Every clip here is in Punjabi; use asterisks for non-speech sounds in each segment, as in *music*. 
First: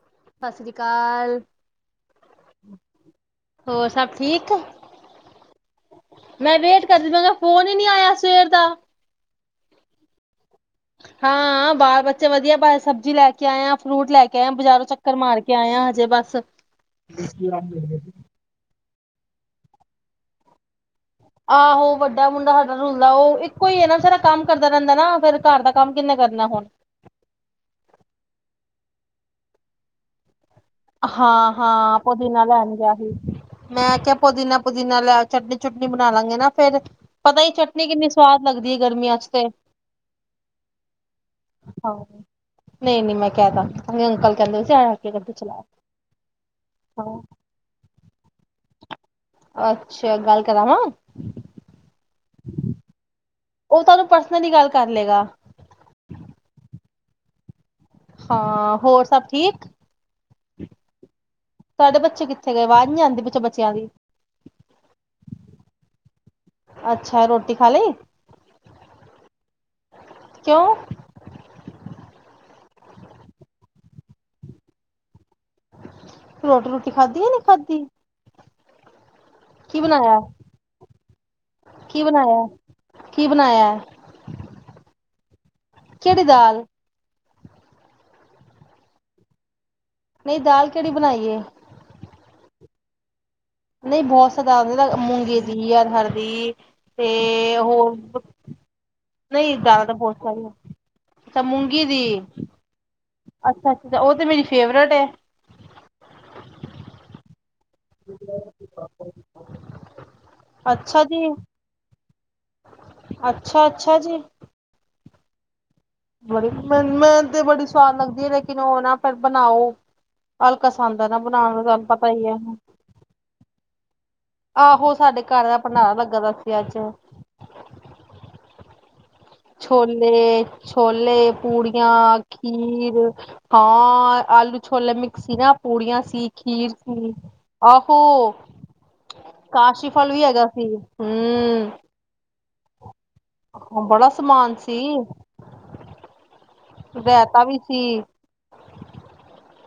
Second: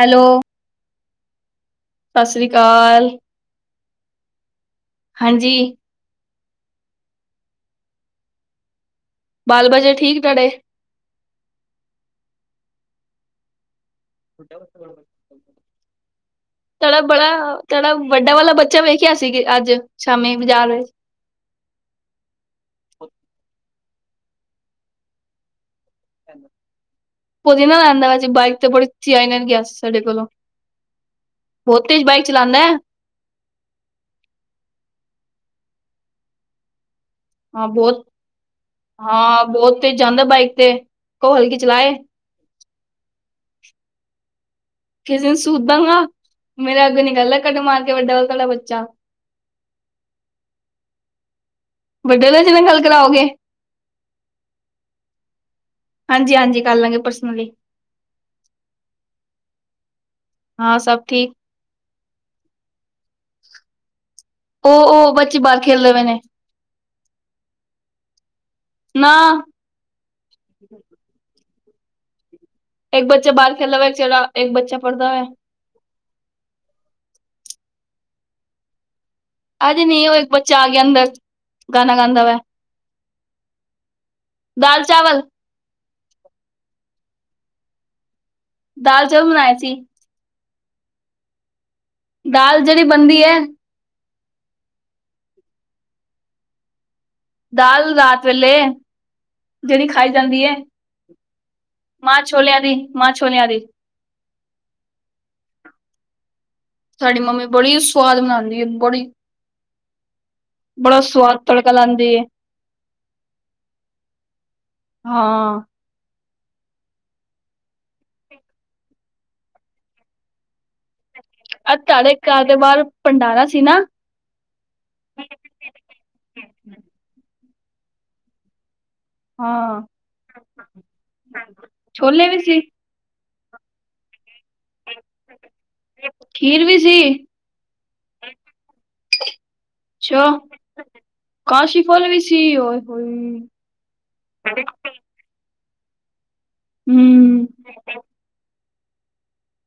ਹੈਲੋ। ਸਾਸ੍ਰੀਕਾਲ। ਸਾਸ੍ਰੀ ਕਾਲ। ਹੋਰ ਸਭ ਠੀਕ? ਹਾਂਜੀ। ਮੈਂ ਵੇਟ ਕਰਦੀ ਪੀਆਂ ਮੈਂ ਕਾ ਫੋਨ ਈ ਨੀ ਆਇਆ ਸਵੇਰ ਦਾ। ਬਾਲ ਬੱਚੇ ਠੀਕ ਤੁਆਡੇ? ਹਾਂ ਬਾਲ ਬੱਚੇ ਵਧੀਆ ਪਾਏ ਸਬਜ਼ੀ ਲੈ ਕੇ ਆਏ ਆਂ, ਫਰੂਟ ਲੈ ਕੇ ਕੇ ਆਏ ਆਂ, ਬਜਾਰੋਂ ਚੱਕਰ ਮਾਰ ਕੇ ਆਏ ਆਂ ਹਜੇ ਬਸ। *unintelligible* ਡ ਵਾਲਾ ਬੱਚ ਚਾ ਵੇਖਿਆ ਸੀ ਅੱਜ ਸ਼ਾਮੀ ਬਾਜ਼ਾਰ ਵਿੱਚ। ਆਹੋ ਵੱਡਾ ਮੁੰਡਾ ਸਾਡਾ ਰੁਲਦਾ ਓ ਇੱਕੋ ਈ ਏ ਨਾ, ਸਾਰਾ ਕੰਮ ਕਰਦਾ ਰੈਂਦਾ ਨਾ ਫੇਰ ਘਰ ਦਾ ਕੰਮ ਕਿੰਨੇ ਕਰਨਾ ਹੁਣ। ਪੁਦੀਨਾ ਲੈਂਦਾ ਪਿਆ ਸੀ, ਬਾਈਕ ਤੇ ਬੜੀ *unintelligible* ਤ ਨਾਲ ਗਿਆ ਸੀ ਸਾਡੇ ਕੋਲੋ। ਹਾਂ, ਹਾਂ ਪੋਦਿਨਾ ਹੈ ਲੈਣ ਗਿਆ ਹੀ। ਮੈਂ ਕਿਆ ਪੁਦੀਨਾ-ਪੁਦੀਨਾ ਲੈ ਚਟਨੀ-ਚੁਟਨੀ ਬਣਾ ਲਾਂਗੇ ਨਾ ਫੇਰ। ਹੀ ਹਾਂ ਚਟਨੀ ਬੌਤ, ਕਿੰਨੀ ਸਵਾਦ ਲੱਗਦੀ ਹੈ ਗਰਮੀਆਂ ਚ ਹਾਂ ਤੇ। ਬੌਤ ਤੇਜ ਜਾਂਦਾ ਬਾਈਕ ਤੇ ਕੋ ਹਲਕੀ ਚਲਾਏ। ਨਈ-ਨਈ ਮੈਂ ਕੈ ਦਾਂਗੀ, ਹੋਣੇ ਅੰਕਲ ਕੈਂਦੇ ਪੇ ਸੀ ਆ ਕੇ ਕਿਸੇ ਗੱਡੀ ਦਿਨ ਚਲਾ। ਸੂਤ ਦਾਂਗਾ। ਮੇਰੇ ਅੱਗੋਂ ਹਾਂ ਨਿਕਲਦੈ ਕੱਟ ਮਾਰਕੇ ਵੱਡਾ ਵਾਲਾ ਤੁਆਡਾ ਬੱਚਾ। ਅੱਛਾ ਗੱਲ ਕਰਾਵਾਂ ਵੱਡੇ ਨਾਲ ਜਿਵੇਂ ਗੱਲ ਕਰਾਓਗੇ। ਓ ਤੁਹਾਨੂੰ ਪਰਸਨਲੀ ਗੱਲ ਕਰ ਲੇਗਾ। ਹਾਂਜੀ-ਹਾਂਜੀ ਕਰ ਲਾਂਗੇ ਪਰਸਨਲੀ। ਹਾਂ, ਹੋਰ ਸਭ ਠੀਕ? ਹਾਂ ਸਭ ਠੀਕ। ਤੁਆਡੇ ਬੱਚੇ ਕਿੱਥੇ ਗਏ, ਆਵਾਜ਼ ਨੀ ਆਂਦੀ ਪਿੱਛੇ ਬੱਚਿਆਂ ਦੀ? ਓ-ਓ ਬੱਚੇ ਬਾਰ ਖੇਲਦੇ ਪਏ ਨੇ। ਅੱਛਾ ਰੋਟੀ ਖਾ ਲਈ ਨਾ। ਕਿਉਂ? ਏਕ ਬੱਚਾ ਬਾਰ ਖੇਲਦਾ ਪਿਆ, ਏਕ ਚਲਾ-ਏਕ ਬੱਚਾ ਪੜ੍ਹਦਾ ਪਿਆ। ਰੋਟੀ-ਰੂਟੀ ਖਾਧੀ ਏ ਨੀਂ ਖਾਧੀ? ਕੀ ਅਜੇ ਨੀਂ, ਓ ਬਣਾਇਆ ਇੱਕ ਬੱਚਾ ਆ ਗਿਆ ਅੰਦਰ, ਗਾਣਾ ਗਾਂਦਾ ਪੈ। ਐ। ਦਾਲ-ਚਾਵਲ! ਕੇੜੀ ਦਾਲ? ਦਾਲ-ਚਾਵਲ ਬਣਾਏ ਸੀ। ਨਈ ਦਾਲ ਕੇੜੀ ਬਣਾਈ ਏ? ਦਾਲ ਜੇੜੀ ਬਣਦੀ ਐ। ਨਈਂ ਬਹੋਤ ਸ ਦਾਲ ਜਿੱਦਾਂ ਮੂੰਗੀ ਦੀ, ਅਰਹਰ ਦੀ। ਤੇ ਦਾਲ ਓਹ ਰਾਤ ਵੇਲੇ ਨਈਂ ਜ਼ਾਦਾ ਜਿਹੜੀ ਤਾਂ ਖਾਈ ਬੋਤ ਜਾਂਦੀ ਸਾਰੀਆਂ। ਹੈ ਅੱਛਾ ਮੂੰਗੀ ਦੀ ਮਾਂ ਛੋਲਿਆਂ ਦੀ ਮਾਂ ਛੋਲਿਆਂ ਦੀ ਅੱਛਾ-ਅੱਛਾ ਓ ਤੇ ਮੇਰੀ ਫੇਵਰੇਟ ਐ। ਸਾਡੀ ਮੰਮੀ ਬੜੀ ਸਵਾਦ ਬਨਾਦੀ ਐ ਬੜੀ ਬੜਾ ਅੱਛਾ ਜੀ ਸਵਾਦ ਤੜਕਾ ਲਾਂਦੀ ਐ। ਅੱਛਾ ਅੱਛਾ ਜੀ ਹਾਂ। ਬੜੀ ਮ ਮੈ ਤੇ ਬੜੀ ਸਵਾਦ ਲੱਗਦੀ ਐ ਲੇਕਿਨ ਓ ਨਾ ਫਿਰ ਬਨਾਓ। ਅਲਕਾਸੰਦ ਆ ਨਾ ਬਨਾਨ ਦਾ ਅੱਜ ਤਾਨੂੰ ਪਤਾ ਤੁਹਾਡੇ ਈ ਐ। ਘਰ ਦੇ ਬਾਹਰ ਭੰਡਾਰਾ ਸੀ ਨਾ ਆਹੋ ਸਾਡੇ ਘਰ ਦਾ ਭੰਡਾਰਾ ਲੱਗ ਦਾ ਸੀ ਅੱਜ। ਹਾਂ ਛੋਲੇ, ਛੋਲੇ-ਪੂੜੀਆਂ, ਛੋਲੇ ਵੀ ਸੀ ਖੀਰ। ਹਾਂ ਆਲੂ ਛੋਲੇ ਮਿਕਸ ਸੀ ਨਾ। ਪੂੜੀਆਂ ਸੀ, ਖੀਰ ਸੀ, ਆਹੋ। ਕਾਸ਼ੀ ਫਲ ਵੀ ਅੱਛਾ ਹੈਗਾ ਸੀ ਹੂੰ। ਕਾਸ਼ੀ ਫਲ ਵੀ ਸੀ ਓਏ ਹੋਏ। ਓ ਬੜਾ ਸਮਾਨ ਸੀ। ਰੈਤਾਂ ਹੂੰ ਵੀ ਸੀ।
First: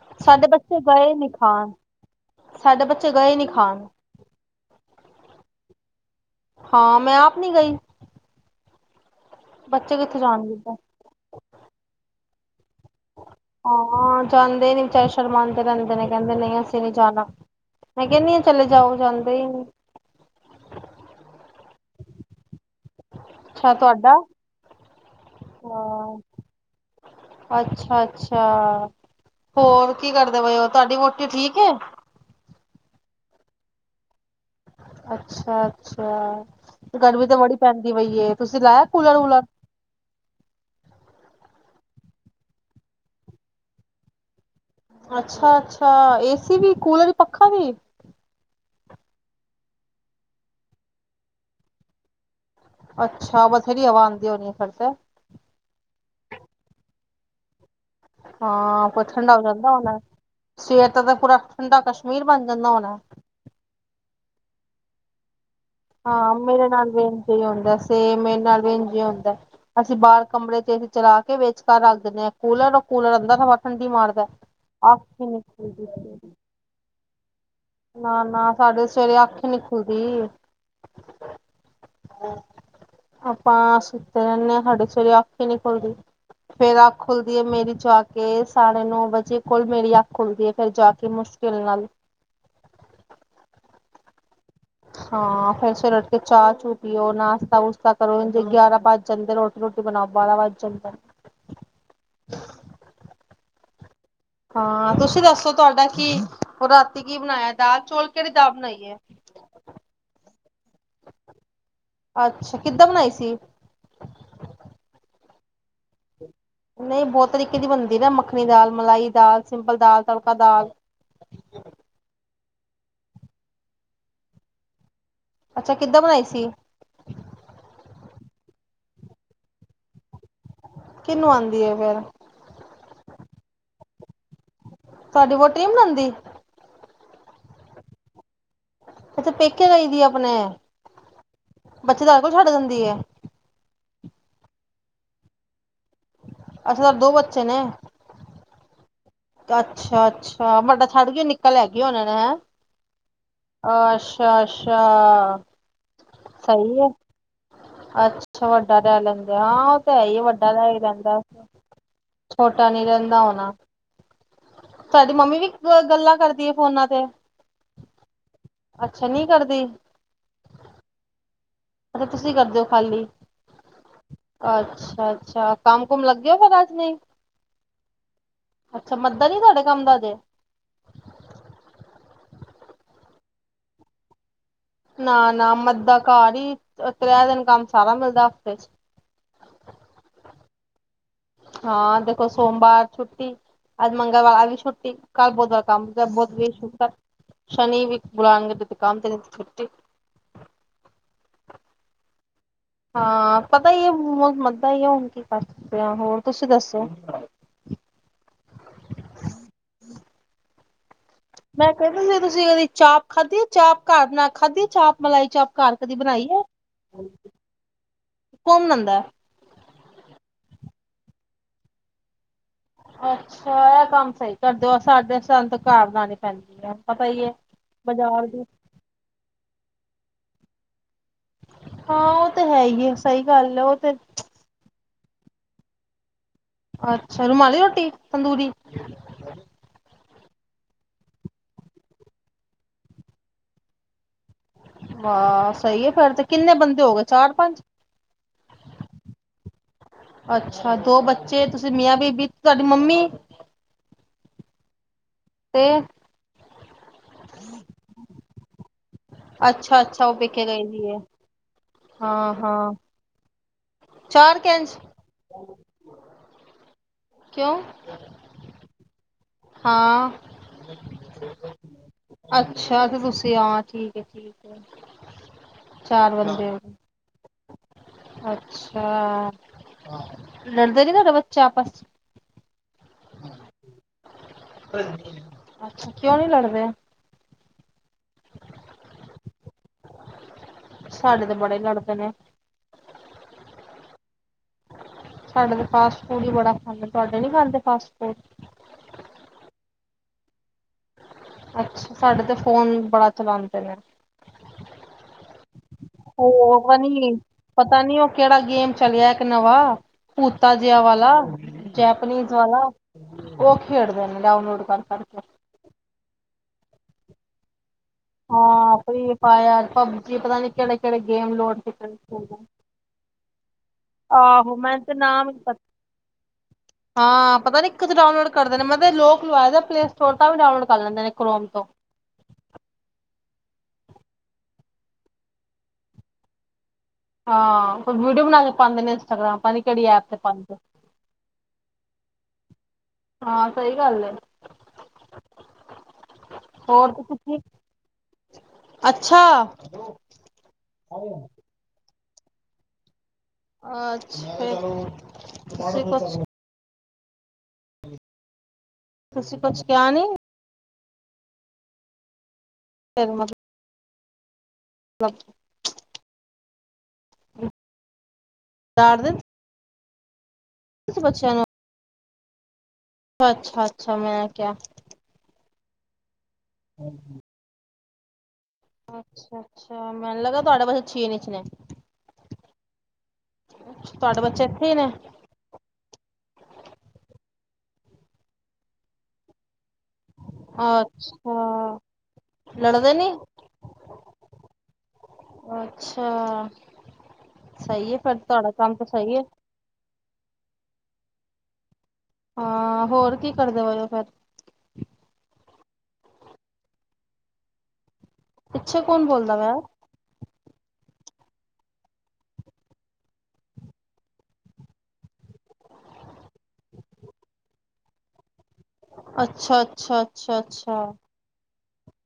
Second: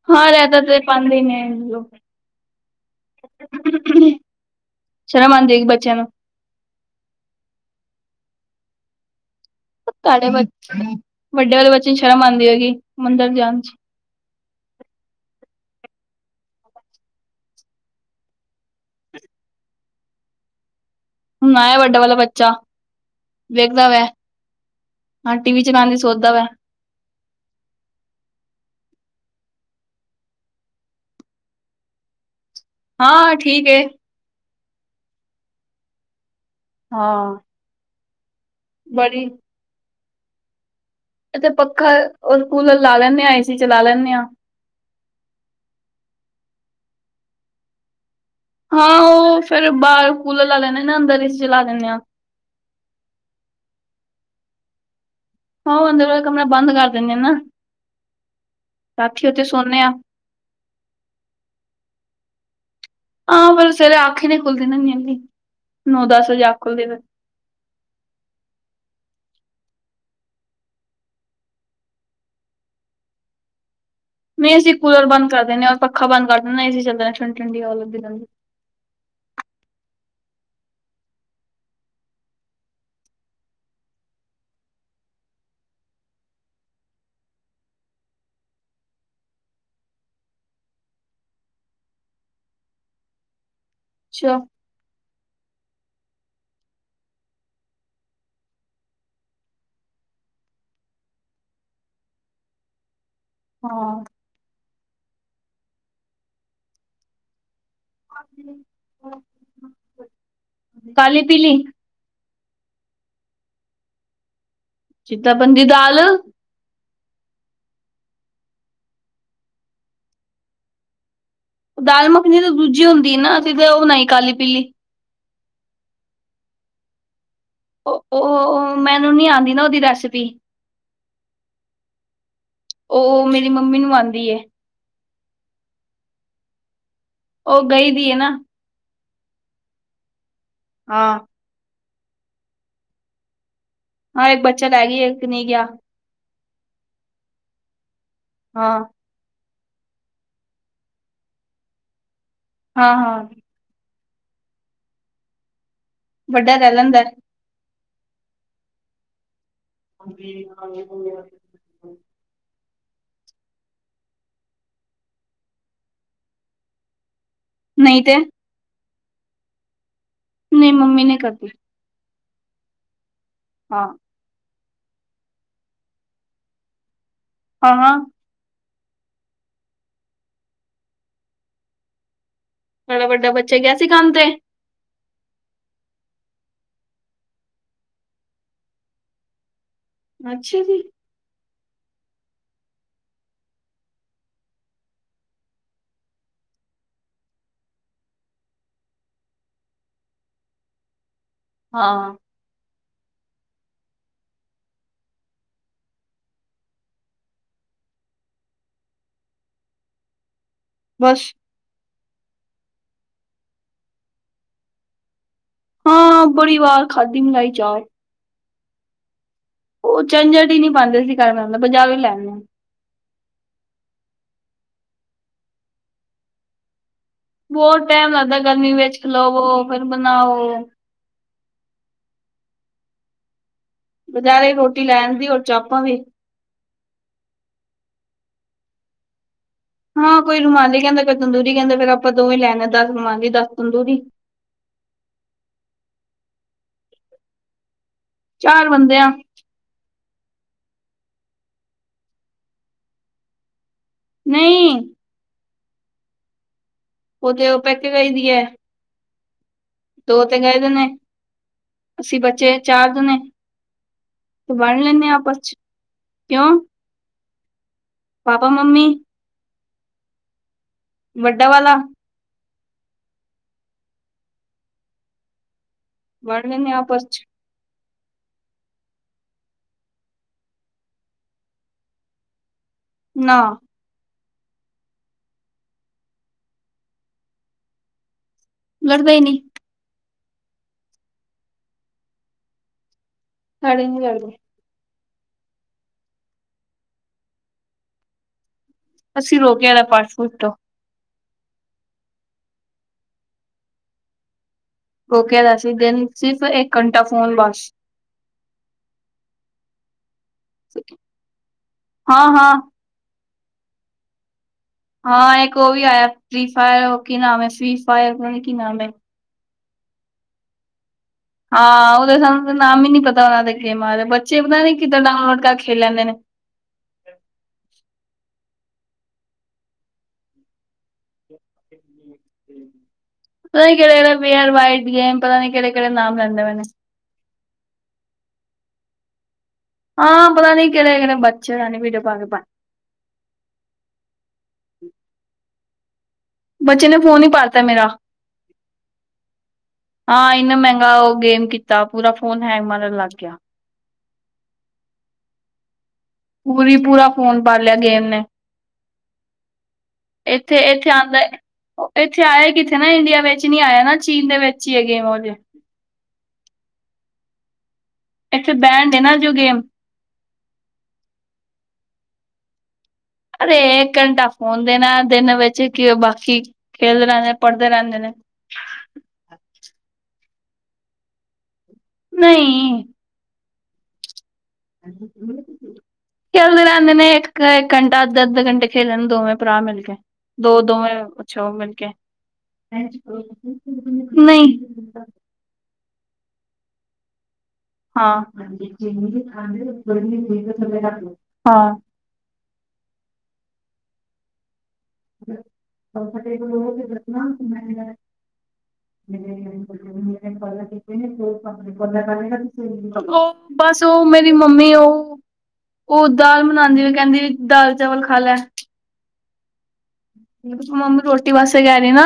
ਹਾਂ ਸਾਡੇ ਰੈਤਾ ਬੱਚੇ ਤੇ ਗਏ ਪਾਂਦੇ ਈ ਨੀ ਨੇ ਖਾਣ ਲੋਕ। ਸਾਡੇ ਬੱਚੇ ਗਏ ਨੀ ਖਾਣ ਸ਼ਰਮ ਆਂਦੀ ਹੈਗੀ ਬੱਚੇਆਂ ਨੂੰ। ਹਾਂ ਮੈਂ ਆਪ ਨੀ ਗਈ। ਬੱਚੇ ਕਿੱਥੇ ਤੁਆਡੇ ਜਾਣਗੇ ਬੱਚੇ ਵੱਡੇ ਵਾਲੇ ਬੱਚੇ ਨੂੰ ਸ਼ਰਮ ਆਂਦੀ ਹੋਏਗੀ ਮੰਦਿਰ ਜਾਨ ਹਾਂ ਜਾਂਦੇ ਨੀ ਵਿਚਾਰੇ ਸ਼ਰਮਾਂਦੇ ਰੈਂਦੇ ਨੇ ਕੈਂਦੇ ਨਈਂ ਅਸੀਂ ਨੀ ਜਾਨਾ। ਮੈਂ ਕੈਨੀ ਆਂ ਚਲੇ ਜਾਓ ਜਾਂਦੇ ਈ ਨੀ। ਹੁਨ ਆਏਆ ਵੱਡੇ ਵਾਲਾ ਬੱਚਾ। ਅੱਛਾ ਵੇਖਦਾ ਵੈ ਤੁਹਾਡਾ ਹਾਂ ਟੀ ਵੀ ਚਲਾਨ ਦੀ ਸੋਚਦਾ ਵੈ। ਅੱਛਾ-ਅੱਛਾ ਹੋਰ ਕੀ ਕਰਦੇ ਪਏ ਓ ਤੁਆਡੀ ਵੋਟੀ ਠੀਕ ਐ? ਹਾਂ ਠੀਕ ਏ। ਅੱਛਾ-ਅੱਛਾ ਤੇ ਗਰਮੀ ਤੇ ਹਾਂ ਬੜੀ ਪੈਂਦੀ ਪਈਏ ਤੁਸੀਂ ਲਾਇਆ ਬੜੀ ਕੂਲਰ-ਵੂਲਰ। ਅਸੀਂ ਤੇ ਪੱਖਾ ਔਰ ਕੂਲਰ ਲਾ ਲੈਂਨੇ ਆ ਏਸੀ ਚਲਾ ਲੈਂਨੇ ਆਂ। ਅੱਛਾ-ਅੱਛਾ ਏਸੀ ਵੀ ਕੂਲਰ-ਪੱਖਾ ਵੀ। ਹਾਂ ਓ ਫੇਰ ਬਾਰ ਕੂਲਰ ਲਾ ਲੈਂਨੇ ਆ ਨਾ ਅੰਦਰ ਏਸੀ ਚਲਾ ਲੈਨੇ ਆਂ। ਅੱਛਾ ਬਥੇਰੀ ਹਵਾ ਆਂਦੀ ਹੋਣੀ ਏ ਫੇਰ ਤੇ। ਹਾਂ ਓ ਅੰਦਰ ਫੇਰ ਕਮਰਾ ਬੰਦ ਕਰ ਦੇਨੇ ਆ ਨਾ। ਹਾਂ ਕੋਈ ਰਾਤੀ ਠੰਡਾ ਹੋ ਉੱਥੇ ਜਾਂਦਾ ਸੋਨੇ ਹੋਨੈ ਆ ਸਵੇਰ ਤੱ ਤਾਂ ਪੂਰਾ ਠੰਡਾ ਕਸ਼ਮੀਰ ਬਨ ਜਾਂਦਾ ਹੋਨੈ। ਹਾਂ ਫੇਰ ਸਵੇਰੇ ਅੱਖ ਈ ਨੀ ਖੁੱਲਦੀ ਨਾ ਏਨੀ ਜਲਦੀ ਨੌ ਦਸ ਵਜੇ ਅੱਖ ਖੁੱਲਦੀ ਐ ਫੇਰ ਏਈ ਹੁੰਦੈ ਸੇਮ ਮੇਰੇ ਨਾਲ ਵੀ ਇੰਜ ਈ ਹੁੰਦੈ। ਅਸੀਂ ਬਾਰ ਕਮਰੇ ਚ ਏ ਸੀ ਚਲਾ ਕੇ ਵੇਚਕਾਰ ਰੱਖ ਦਿੰਨੇ ਆ ਕੂਲਰ ਓ ਕੂਲਰ ਅੰਦਰ ਹਵਾ ਠੰਡੀ ਮਾਰਦੈ। ਨਈਂ ਅਸੀਂ ਕੂਲਰ ਬੰਦ ਕਰ ਦੇਨੇ ਆ ਔਰ ਪੱਖਾ ਬੰਦ ਕਰ ਦੇਨਾ ਏਸੀਂ ਚੱਲਦਾ ਰੈਂਦਾ ਠੰਡੀ-ਠੰਡੀ ਹਵਾ ਲਗਦੀ ਨਾ-ਨਾ ਸਾਡੇ ਤੇ ਸਵੇਰੇ ਅੱਖ ਈ ਨੀ ਖੁਲਦੀ। ਆਪਾਂ ਸੁਤੇ ਰੈਨੇ ਆਂ ਸਾਡੇ ਸਵੇਰੇ ਅੱਖ ਈ ਨੀ ਖੁਲਦੀ। ਫੇਰ ਅੱਖ ਖੁੱਲਦੀਏ ਮੇਰੀ ਜਾ ਕੇ ਸਾਢੇ ਨੌ ਵਜੇ ਕੋਲ ਮੇਰੀ ਅੱਖ ਖੁੱਲਦੀਏ ਫੇਰ ਜਾ ਕੇ ਮੁਸ਼ ਕਿਲ ਨਾਲ ਅੱਛਾ। ਹਾਂ ਫੇਰ ਸਵੇਰੇ ਉੱਠ ਕੇ ਚਾ-ਚੂ ਪੀਓ ਨਾਸ਼ਤਾ-ਵੂਸ਼ਤਾ ਕਰੋ ਇੰਜ ਗਿਆਰਾਂ ਬੱਜ ਜਾਂਦੇ ਨੇ ਉੱ ਰੋਟੀ ਬਨਾਓ ਬਾਰਾਂ ਵੱਜ ਜਾਂਦੈ। ਹਾਂ। ਹਾਂ ਤੁਸੀਂ ਦੱਸੋ ਤੁਆਡਾ ਕੀ ਓ ਰਾਤੀ ਕੀ ਬਨਾਯੇਆ? ਦਾਲ ਚੋਲ, ਕੇੜੀ ਦਾਲ ਬਣਾਈ ਏ? ਕਾਲੀ ਪੀਲੀ ਅੱਛਾ। ਕਿੱਦਾਂ ਬਨਾਈ ਸੀ? ਜਿੱਦਾਂ ਬਨਦੀ ਦਾਲ। ਨਈ ਬੋਤ ਤਰੀਕੇ ਦੀ ਬਨਦੀ ਨਾ ਮੱਖਣੀ ਦਾਲ, ਮਲਾਈ ਦਾਲ, ਸਿੰਪਲ ਦਾਲ, ਤੜਕਾ ਦਾਲ। ਦਾਲ ਮੱਖਨੀ ਤੇ ਦੂਜੀ ਹੁੰਦੀ ਏ ਨਾ ਅਸੀ ਫੇਰ ਓ ਬਨਾਈ ਕਾਲੀ-ਪੀਲੀ। ਅੱਛਾ, ਕਿੱਦਾਂ ਬਨਾਈ ਸੀ? ਓ, ਓ, ਓ ਮੈਨੂੰ ਨੀ ਆਂਦੀ ਨਾ ਓਦੀ ਰੈਸਿਪੀ। ਕਿੰਨੂੰ ਆਂਦੀ ਏ ਫੇਰ? ਓ ਓ ਮੇਰੀ ਮੰਮੀ ਨੂੰ ਆਂਦੀ ਏ। ਤੁਆਡੀ ਵੋਟੀ ਨੀ ਬਨਾਂਦੀ? ਓ ਗਈ ਦੀ ਏ ਨਾ। ਓ ਤੇ ਪੇਕੇ ਗਈ ਦੀ ਏ ਆਪਨੇ। ਹਾਂ। ਬੱਚੇ ਤੁਆਡੇ ਕੋਲ ਛੋੜ ਜਾਂਦੀ ਏ? ਹਾਂ, ਏੱਕ ਬੱਚਾ ਲੈ ਗੀ ਏ, ਏੱਕ ਨਈ ਗਿਆ। ਅੱਛਾ ਦੋ ਬੱਚੇ ਨੇ। ਹਾਂ। ਤੇ ਅੱਛਾ-ਅੱਛਾ ਮਡਾ ਛੱਡ ਗੀ ਏ, ਨਿੱਕਾ ਲੈ ਗੀ ਐ ਓਨਾਂ ਨੇ, ਹੈਂ। ਹਾਂ-ਹਾਂ। ਅੱਸ਼ਾ-ਅੱਸ਼ਾ। ਵੱਡਾ ਰੈ ਲੈਂਦੈ। ਅੱਛਾ ਵੱਡਾ ਰੈ ਲੈਂਦੈ। ਹਾਂ ਓ ਤੇ ਹੈ ਈ ਏ ਵੱਡਾ ਰੈ ਜਾਂਦੈ। ਛੋਟਾ ਨੀ ਰੈਂਦਾ ਹੋਨਾ? ਤੁਆਡੀ ਮੰਮੀ ਵੀ ਅ ਗੱਲਾਂ ਕਰਦੀ ਏ ਫੋਨਾਂ ਤੇ? ਨਈਂ ਤੇ। ਅੱਛਾ ਨੀ ਕਰਦੀ। ਨਈ ਮੰਮੀ ਨੀ ਕਰਦੀ। ਅੱਛਾ ਤੁਸੀਂ ਕਰਦੇ ਓ ਖਾਲੀ। ਹਾਂ। ਅੱਛਾ-ਅੱਛਾ। ਕੰਮ-ਕੁਮ ਲੱਗੇ ਓ ਫੇਰ ਅੱਜ ਨਈ? ਹਾਂ-ਹਾਂ। ਅੱਛਾ ਮੱਦਾ ਨੀ ਏ ਤੁਆਡੇ ਕੰਮ ਦਾ ਅਜੇ? ਤੁਆਡਾ ਵੱਡਾ ਬੱਚਾ ਗਿਆ ਸੀ ਕੰਮ ਤੇ? ਨਾ-ਨਾ ਮੱਦਾ ਘਾਰ ਈ ਅ ਤ੍ਰੈ ਦਿਨ ਕੰਮ ਸਾਰਾ ਮਿਲਦੈ ਹਫ਼ਤੇ '। ਅੱਛਾ ਜੀ! ਹਾਂ, ਦੇਖੋ ਸੋਮਵਾਰ ਛੁੱਟੀ ਅੱਜ ਮੰਗਲਵਾਰ ਅੱਜ ਵੀ ਛੁੱਟੀ। ਕੱਲ ਬੁੱਧਵਾਰ ਕੰਮ ਤੇ ਬੁੱਧ, ਵੀਰ, ਸ਼ੁੱਕਰ ਸ਼ਨੀ ਵਿਚ ਬੁਲਾਨਗੇ ਤੇ ਤੇ ਕੰਮ ਤੇ ਨਈ ਤੇ ਛੁੱਟੀ। ਹਾਂ। ਹਾਂ ਪਤਾ ਈ ਏ, ਬੋਤ ਮੱਦਾ ਈ ਏ। ਹੁਨ ਕੀ ਕਰ ਸਕਦੇ ਆਂ। ਹੋਰ ਤੁਸੀਂ ਦੱਸੋ? ਬਸ। ਮੈਂ ਕੈਂਦੀ ਸੀ ਏਦੀ ਤੁਸੀਂ ਏਦੀ ਚਾਪ ਖਾਧੀ ਏ ਚਾਪ, ਘਾਰ ਬਨਾ ਕ ਖਾਧੀ ਏ ਚਾਪ, ਮਲਾਈ ਚਾਪ? ਘਰ ਕਦੀ ਹਾਂ, ਬਣਾਈ ਬੜੀ ਵਾਰ ਖਾਧੀ ਮਲਾਈ ਚਾਪ। ਕੋਨ ਬਨਾਂਦੈ? ਓ ਝੰਜਟ ਈ ਨੀ ਪਾਂਦੇ ਅਸੀ ਘਰ ਬਨਾਨ ਦਾ। ਬਾਜਾਰੋਂ ਏ ਲੈਨੇ ਆਂ। ਅੱਛਾ, ਇਹ ਕੰਮ ਸਹੀ ਕਰਦੇ ਹੋ, ਸਾਡੇ ਸਾਨੂੰ ਤਾਂ ਘਾਰ ਲਾਣੀ ਪੈਂਦੀ ਹੈ ਪਤਾ ਏ ਬਹੁਤ ਟਾਈਮ ਲੱਗਦਾ, ਗਰਮੀ ਵਿੱਚ ਖਲਾਵੋ, ਫਿਰ ਬਣਾਓ ਹਾਂ, ਉਹ ਤੇ ਹੈ ਹੀ ਏ, ਸਹੀ ਗੱਲ ਏ ਉਹ ਤੇ ਬਜ਼ਾਰੋ ਈ ਰੋਟੀ ਲੈ ਆਦੀ, ਔਰ ਚਾਪਾਂ ਵੀ ਅੱਛਾ, ਰੁਮਾਲੀ ਰੋਟੀ, ਤੰਦੂਰੀ, ਹਾਂ ਕੋਈ ਰੁਮਾਲੀ ਕਹਿੰਦਾ, ਕੋਈ ਤੰਦੂਰੀ ਕਹਿੰਦਾ, ਫੇਰ ਆਪਾਂ ਦੋਵੇਂ ਲੈ ਆਣੇ, ਦਸ ਰੁਮਾਲੀ ਦਸ ਤੰਦੂਰੀ ਹਾਂ ਸਹੀ ਏ ਫੇਰ, ਤੇ ਕਿੰਨੇ ਬੰਦੇ ਹੋ ਗਏ ਚਾਰ -ਪੰਜ ਚਾਰ, ਬੰਦੇ ਆ ਅੱਛਾ, ਦੋ ਬੱਚੇ, ਤੁਸੀਂ ਮੀਆਂ ਬੀਬੀ, ਤੁਹਾਡੀ ਮੰਮੀ, ਨਹੀਂ ਅਤੇ, ਉਹ ਤੇ ਉਹ, ਪੈਕੇ ਗਈ ਦੀ ਐ ਅੱਛਾ -ਅੱਛਾ ਉਹ ਪੇਕੇ ਗਈ ਦੇ ਨੇ ਦੀ ਐ ਅਸੀਂ ਬੱਚੇ ਚਾਰ ਜਣੇ ਚਾਰ ਤੇ, ਕੈਂਜ ਵੰਡ ਲੈਂਣੇ ਹਾਂ ਆਪਸ ਚ ਕਿਉਂ? ਕਿਉਂ, ਪਾਪਾ -ਮੰਮੀ, ਹਾਂ, ਵੱਡਾ ਵਾਲਾ ਅੱਛਾ, ਤੇ ਤੁਸੀਂ ਹਾਂ ਠੀਕ ਹੈ ਠੀਕ ਹੈ ਚਾਰ ਵੰਡ ਬੰਦੇ ਹੋ ਲੈਣੇ ਨ ਆਪਸ ਚ, ਅੱਛਾ, ਲੜਦੇ ਨਈ ਤੁਹਾਡੇ ਬੱਚੇ ਆਪਸ ਚ ਨਾ। ਅੱਛਾ, ਕਿਉਂ ਨਹੀਂ ਲੜਦੇ? ਲੜਦੇ ਈ ਨਈ। ਸਾਡੇ ਤੇ, ਬੜੇ ਲੜਦੇ ਨੇ ਸਾਡੇ ਨਈ ਲੜਦੇ। ਸਾਡੇ ਤੇ, ਫਾਸਟ -ਫੂਡ ਹੀ ਬੜਾ ਖਾਂਦੇ, ਤੁਹਾਡੇ ਨਈ ਖਾਂਦੇ ਫਾਸਟ- ਫੂਡ ਅਸੀਂ ਰੋਕਿਆ, ਦਾ ਫਾਸਟ- ਫੂਸਟ ਤੋਂ ਅੱਛਾ, ਸਾਡੇ ਤੇ ਫੋਨ, ਬੜਾ ਚਲਾਦੇ ਨੇ, ਕੋਲਡ ਵੈਸੇ ਨਈ ਦੇਣੀ ਉਹ ਪ ਨੀ ਪਤਾ ਨਈ, ਉਹ ਕਿਹੜਾ ਗੇਮ ਚਲਿਆ ਇੱਕ ਨਵਾਂ ਭੂਤਾ ਜਿਆ ਵਾਲਾ, ਹਾਂ ਜੈਪਨੀਜ਼ ਹਾਂ ਵਾਲਾ, ਉਹ ਖੇਡਦੇ ਨੇ ਡਾਊਨਲੋਡ ਕਰਕੇ ਹਾਂ ਇੱਕ ਉਹ ਵੀ ਆਇਆ, ਫੀ ਫਾਇਰ ਕੀ ਨਾਮ ਏ ਸੀ ਫਾਇਰ ਕੀ ਹਾਂ ਨਾਮ ਏ ਫ੍ਰੀ ਫਾਇਰ ਪਬਜੀ, ਪਤਾ ਨੀ ਕਿਹੜੇ ਕਿਹੜੇ ਗੇਮ ਲੋਡ ਕੀਤੇ, ਹਾਂ ਉਹਦਾ ਸਾਨੂੰ ਨਾਮ ਹੀ ਨੀ ਪਤਾ ਉਹਨਾਂ ਦੇ ਗੇਮਾਂ ਦੇ ਬੱਚੇ ਆਹੋ ਪਤਾ ਨੀ ਮੈਨੂੰ ਤੇ ਕਿੱਦਾਂ ਨਾਮ ਨਈ ਡਾਊਨਲੋਡ ਪਤਾ ਕਰਕੇ ਖੇਲ ਲੈਂਦੇ ਨੇ *inaudible* ਹਾਂ ਪਤਾ ਨਈ ਇੱਕ ਤਾਂ ਡਾਊਨਲੋਡ ਕਰਦੇ ਨੇ, ਮੈ ਤੇ ਲੋਕ ਲਵਾਇਆ ਪਲੇ ਸਟੋਰ, ਤਾਂਵੀ ਡਾਊਨਲੋਡ ਕਰ ਲੈਂਦੇ ਨੇ ਕ੍ਰੋਮ ਤੋਂ ਪਤਾ ਨਈ ਕਿਹੜੇ -ਕਿਹੜੇ ਵੇਅਰ ਬਾਏ ਇੰਡੀਆ ਪਤਾ ਨਈ ਕਿਹੜੇ -ਕਿਹੜੇ ਨਾਮ ਲੈਂਦੇ ਪਏ ਨੇ ਹਾਂ ਫੇਰ ਵੀਡੀਓ ਬਣਾ ਕੇ ਪਾਦੇ, ਇਨਸਟ ਗ੍ਰਾਮ ਪਤਾ ਨਈ ਹਾਂ ਪਤਾਨਈ ਕਿਹੜੇ- ਕਿਹੜੇ ਬੱਚੇ, ਐ ਵੀਡੀਓ ਬਣਾ ਕੇ ਪਾਦੇ ਹਾਂ, ਸਹੀ ਗੱਲ ਏ ਬੱਚੇ ਹੋਰ ਨੇ ਫੋਨ ਹੀ ਤੁਸੀਂ, ਪਾੜਤਾ ਮੇਰਾ ਅੱਛਾ ਹਾਂ ਇੰਨਾ ਮਹਿੰਗਾ ਉਹ ਗੇਮ ਕੀਤਾ, ਪੂਰਾ ਫੋਨ ਹੈਂਗ ਮਾਰਨ, ਲੱਗ ਪਿਆ ਅੱਛਾ ਕਰ *inaudible* ਪੂਰੀ -ਪੂਰਾ ਫੋਨ ਪਾ ਲਿਆ, ਗੇਮ ਨੇ ਤੁਸੀਂ ਕੁਛ ਕਿਹਾ ਨੀ ਏਥੇ-ਏਥੇ ਆਂਦਾ ਏਥੇ ਆਇਆ ਕਿੱਥੇ ਨਾ ਫਿਰ ਇੰਡੀਆ ਮਤਲਬ ਵੇਚ ਨੀ ਆਇਆ ਨਾ ਚੀਨ ਦੇ ਵੇਚ ਚ ਗੇਮ ਉਦੇ। ਏਥੇ ਬੈਂਡ ਏ ਨਾ ਜੋ ਗੇਮ ਤੁਸੀ ਬੱਚਿਆਂ ਨ ਅਰੇ ਅੱਛਾ ਏਕ ਅੱਛਾ ਘੰਟਾ ਮੈਂ ਕਿਹਾ ਫੋਨ ਦੇਨਾ ਦਿਨ ਵਿੱਚ ਕੀ ਬਾਕੀ, ਖੇਲਦੇ ਰੈਂਦੇ ਨੇ ਪੜ੍ਹਦੇ ਰੈਂਦੇ ਨੇ। ਅੱਛਾ-ਅੱਛਾ ਮੈਨੂੰ ਲੱਗਾ ਤੁਹਾਡੇ ਬੱਚੇ ਚੀਨ ਇਚ ਨੇ। ਨਈ। ਤੁਹਾਡੇ ਬੱਚੇ ਹੀ ਨੇ ਹਾਂਜੀ ਖੇਲਦੇ ਰੈੰਦੇ ਨੇ ਏਕ-ਏਕ ਘੰਟਾ ਅੱਧੇ-ਅੱਧੇ ਘੰਟੇ ਖੇਲਣ ਦੋਵੇਂ ਭਰਾ ਮਿਲ ਕੇ। ਦੋ-ਦੋ ਅੱਛਾ ਛਾ ਮਿਲ ਕੇ। ਲੜਦੇ ਨੀ ਨਈ। ਅੱਛਾ। ਸਹੀ ਹੈ ਹਾਂ, ਫਿਰ ਹਾਂ। ਤੁਹਾਡਾ ਕੰਮ ਤਾਂ ਸਹੀ ਹੈ ਹਾਂ, ਹੋਰ ਕੀ ਕਰਦੇ ਪਏ ੳ ਫੇਰ? ੈਂ *inaudible* *inaudible* ਪਿੱਛੇ ਕੌਣ ਬੋਲਦਾ ਪਿਆ ਬਸ ਉ ਮੇਰੀ ਮੰਮੀ ਉ ਉ ਦਾਲ ਬਨਾਦੀ ਪਈ ਕੈਂਦੀ ਵੀ ਦਾਲ ਚਾਵਲ ਖਾ ਲੈ। ਅੱਛਾ। ਅੱਛਾ ਅੱਛਾ ਅੱਛਾ ਮੰਮੀ ਰੋਟੀ ਵਾਸੇ ਕੈ ਰਈ ਨਾ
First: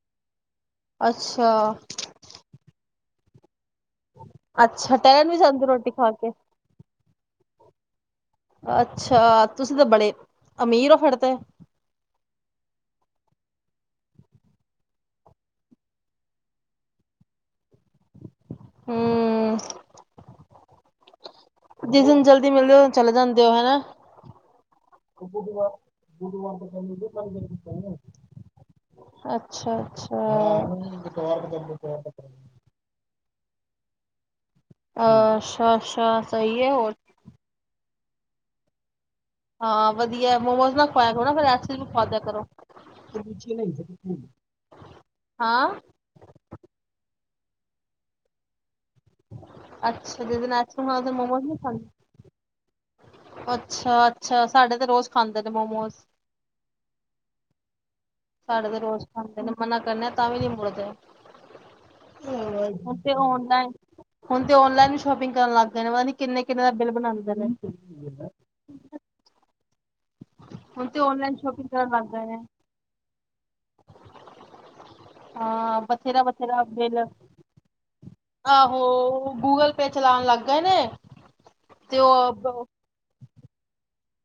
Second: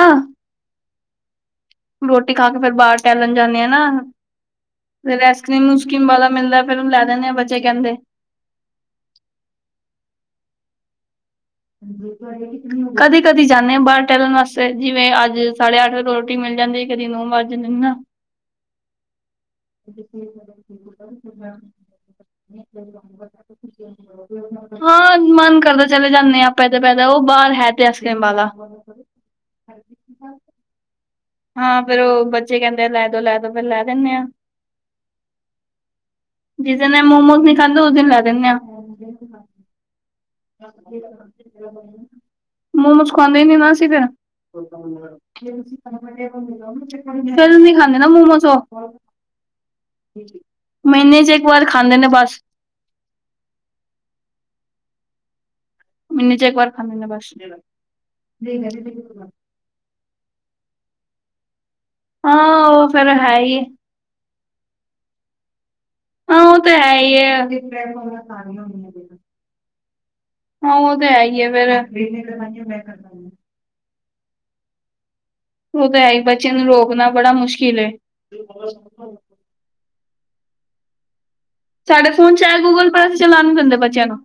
ਅੱਛਾ। ਰੋਟੀ ਖਾ ਕੇ ਫੇਰ ਬਾਰ ਟੈਲਨ ਜਾਂਨੇ ਆ ਨਾ, ਅੱਛਾ ਫੇਰ ਟਹਿਲਣ ਵੀ ਜਾਂਦੇ ਐਸਕ੍ਰੀਮ ਰੋਟੀ ਊਸਕ੍ਰੀਮ ਖਾ ਵਾਲਾ ਕੇ ਮਿਲਦਾ ਫੇਰ ਲੈ ਦਿੰਨੇ ਆ ਬੱਚੇ ਕੈਂਦੇ- ਅੱਛਾ ਤੁਸੀਂ ਤੇ ਬੜੇ ਅਮੀਰ ੳ ਫੇਰ ਤੇ। *unintelligible* ਕਦੀ-ਕਦੀ ਜਾਂਨੇ ਆਂ ਬਾਰ ਟੈਲਣ ਵਾਸਤੇ, ਜਿਵੇਂ ਅੱਜ ਸਾੜੇ ਅੱਠ ਵਜੇ ਰੋਟੀ ਮਿਲ ਜਾਂਦੀ ਕਦੀ ਨੋ ਵਾਜ- ਜਾਂਦੇ ਨੇ ਨਾ। ਹੂੰ ਜਿਸ ਦਿਨ ਜਲਦੀ ਮਿਲਦੇ ਹੋ ਚਲੇ ਜਾਂਦੇ ਹੋ ਹਨਾ ਹਾਂ, ਮਨ ਕਰਦਾ ਚਲੇ ਜਾਂਨੇ ਆਂ। ਦਾ ਉ ਬਾਰ ਹੈ ਤੇ ਐਸਕ੍ਰੀਮ ਵਾਲਾ। ਅੱਛਾ- ਅੱਛਾ। ਹਾਂ, ਫੇਰ ਉ ਬੱਚੇ ਕੈਂਦੇ ਆ ਲੈ ਦੋ ਲੈ ਦੋ ਫੇਰ ਲੈ ਦਿੰਨੇ ਆ। ਅੱਛਾ ਅੱਛਾ ਸਈ ਏ ਹੋਰ ਐਨੀ ੳਸ ਦੀਨ ਲੈ ਦਿਨੇ ਆਂ। *inaudible* ਹਾਂ, ਵਧੀਆ ਮੋਮੋਜ਼ ਨਾ ਖਵਾਇਆ ਕਰੋ ਨਾ ਫੇਰ ਐਸਕ੍ਰੀਮ ਈ ਖਵਾ ਦਿਆ ਕਰੋ। ਮੋਮੋਜ ਖਵਾਂਦੇ ਨੀ ਨਾ ਅਸੀਂ ਫੇਰ। ਹਾਂ ਫੇਰ ਨੀ ਖਾਂਦੇ ਨਾ ਮੋਮੋਸ ੳ। ਅੱਛਾ ਜਿਸ ਦਿਨ ਆਈਸਕ੍ਰੀਮ ਖਾਓ ਉਸ ਦਿਨ ਮਹੀਨੇ ਚ ਮੋਮੋਸ ਇੱਕ ਨਹੀਂ ਵਾਰ ਖਾਂਦੇ ਨੇ ਬਸ। ਅੱਛਾ-ਅੱਛਾ, ਸਾਡੇ ਤੇ ਰੋਜ਼ ਖਾਂਦੇ ਨੇ ਮੋਮੋਸ। ਮੀਨੇ ਚ ਇਕ ਵਾਰ ਖਾਂਦੇ ਨੇ ਬੱਸ। ਸਾਡੇ ਤੇ ਰੋਜ਼ ਖਾਂਦੇ ਨੇ ਮਨਾ ਕਰਨੇ ਆ ਤਾਂ ਵੀ ਨੀ ਮੁੜਦੇ। ਹਾਂ ਉ ਫੇਰ ਹੈ ਈ ਏ। ਹੁਨ ਤੇ ਔਨਲਾਈਨ ਵੀ ਸ਼ੋਪਿੰਗ ਕਰਨ ਲੱਗ ਗਏ ਨੇ ਪਤਾ ਨੀ ਹਾਂ ਉ ਕਿੰਨੇ-ਕਿੰਨੇ ਦਾ ਤਾਂ ਬਿੱਲ ਹੈ ਈ ਏ। ਬਣਾਂਦੇ ਨੇ ਹਾਂ ਹੁਣ ਓ ਤੇ ਹੈ ਔਨਲਾਈਨ ਈ ਹੈ ਸ਼ੋਪਿੰਗ ਕਰਨ ਲੱਗ ਗਏ ਨੇ ਫੇਰ। ਹਾਂ ਓ ਤੇ ਹੈ ਈ ਬੱਚਆ ਬਥੇਰਾ-ਬਥੇਰਾ ਨੂੰ ਬਿੱਲ ਰੋਕਨਾ ਬੜਾ ਮੁਸ਼ਕਿਲ ਏ। ਆਹੋ ਗੂਗਲ ਪੇ ਚਲਾਨ ਲੱਗ ਗਏ ਨੇ। ਤੇ ਸਾਡੇ ਫੋਨ ਚ ਐ ਉਹ ਗੂਗਲ ਪੇ ਪਰ ਅਸੀ ਚਲਾਨ ਨੀ ਦੇਂਦੇ ਬੱਚਿਆਂ ਨੂੰ।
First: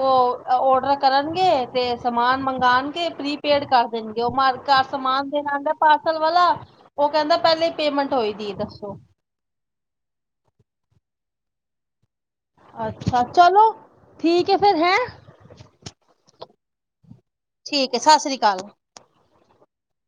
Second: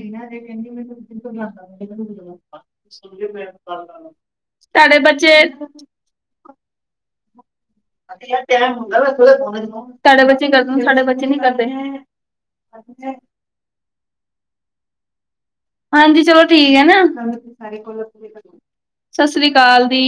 ਓ ਔਡਰ ਕਰਨਗੇ ਤੇ ਸਮਾਨ ਮੰਗਾਨਗੇ ਪ੍ਰੀਪੇਡ ਕਰ ਦੇਨਗੇ। ਓ ਮਾਰ ਘਰ ਸਾਡੇ ਸਮਾਨ ਬੱਚੇ ਦੇਨ ਆਂਦਾ ਤੁਹਾਡੇ ਪਾਰਸਲ ਵਾਲਾ ਓ ਕੇਂਦਾ ਪੇਲੇ ਈ ਪੇਮੈਂਟ ਹੋਈ ਦੀ ਏ ਦੱਸੋ। ਤਾਡੇ ਬੱਚੇ ਕਰਦੇ ਨੇ ਸਾਡੇ ਬੱਚੇ ਨੀ ਕਰਦੇ ਹੈ। ਅੱਛਾ ਚਲੋ ਠੀਕ ਏ ਫੇਰ ਹੈਂ। ਹਾਂਜੀ ਚਲੋ ਠੀਕ ਐ ਨਾ। ਠੀਕ ਹੈ, ਸਤਿ ਸ੍ਰੀ ਅਕਾਲ। ਸਤਿ ਸ੍ਰੀ ਅਕਾਲ ਦੀ।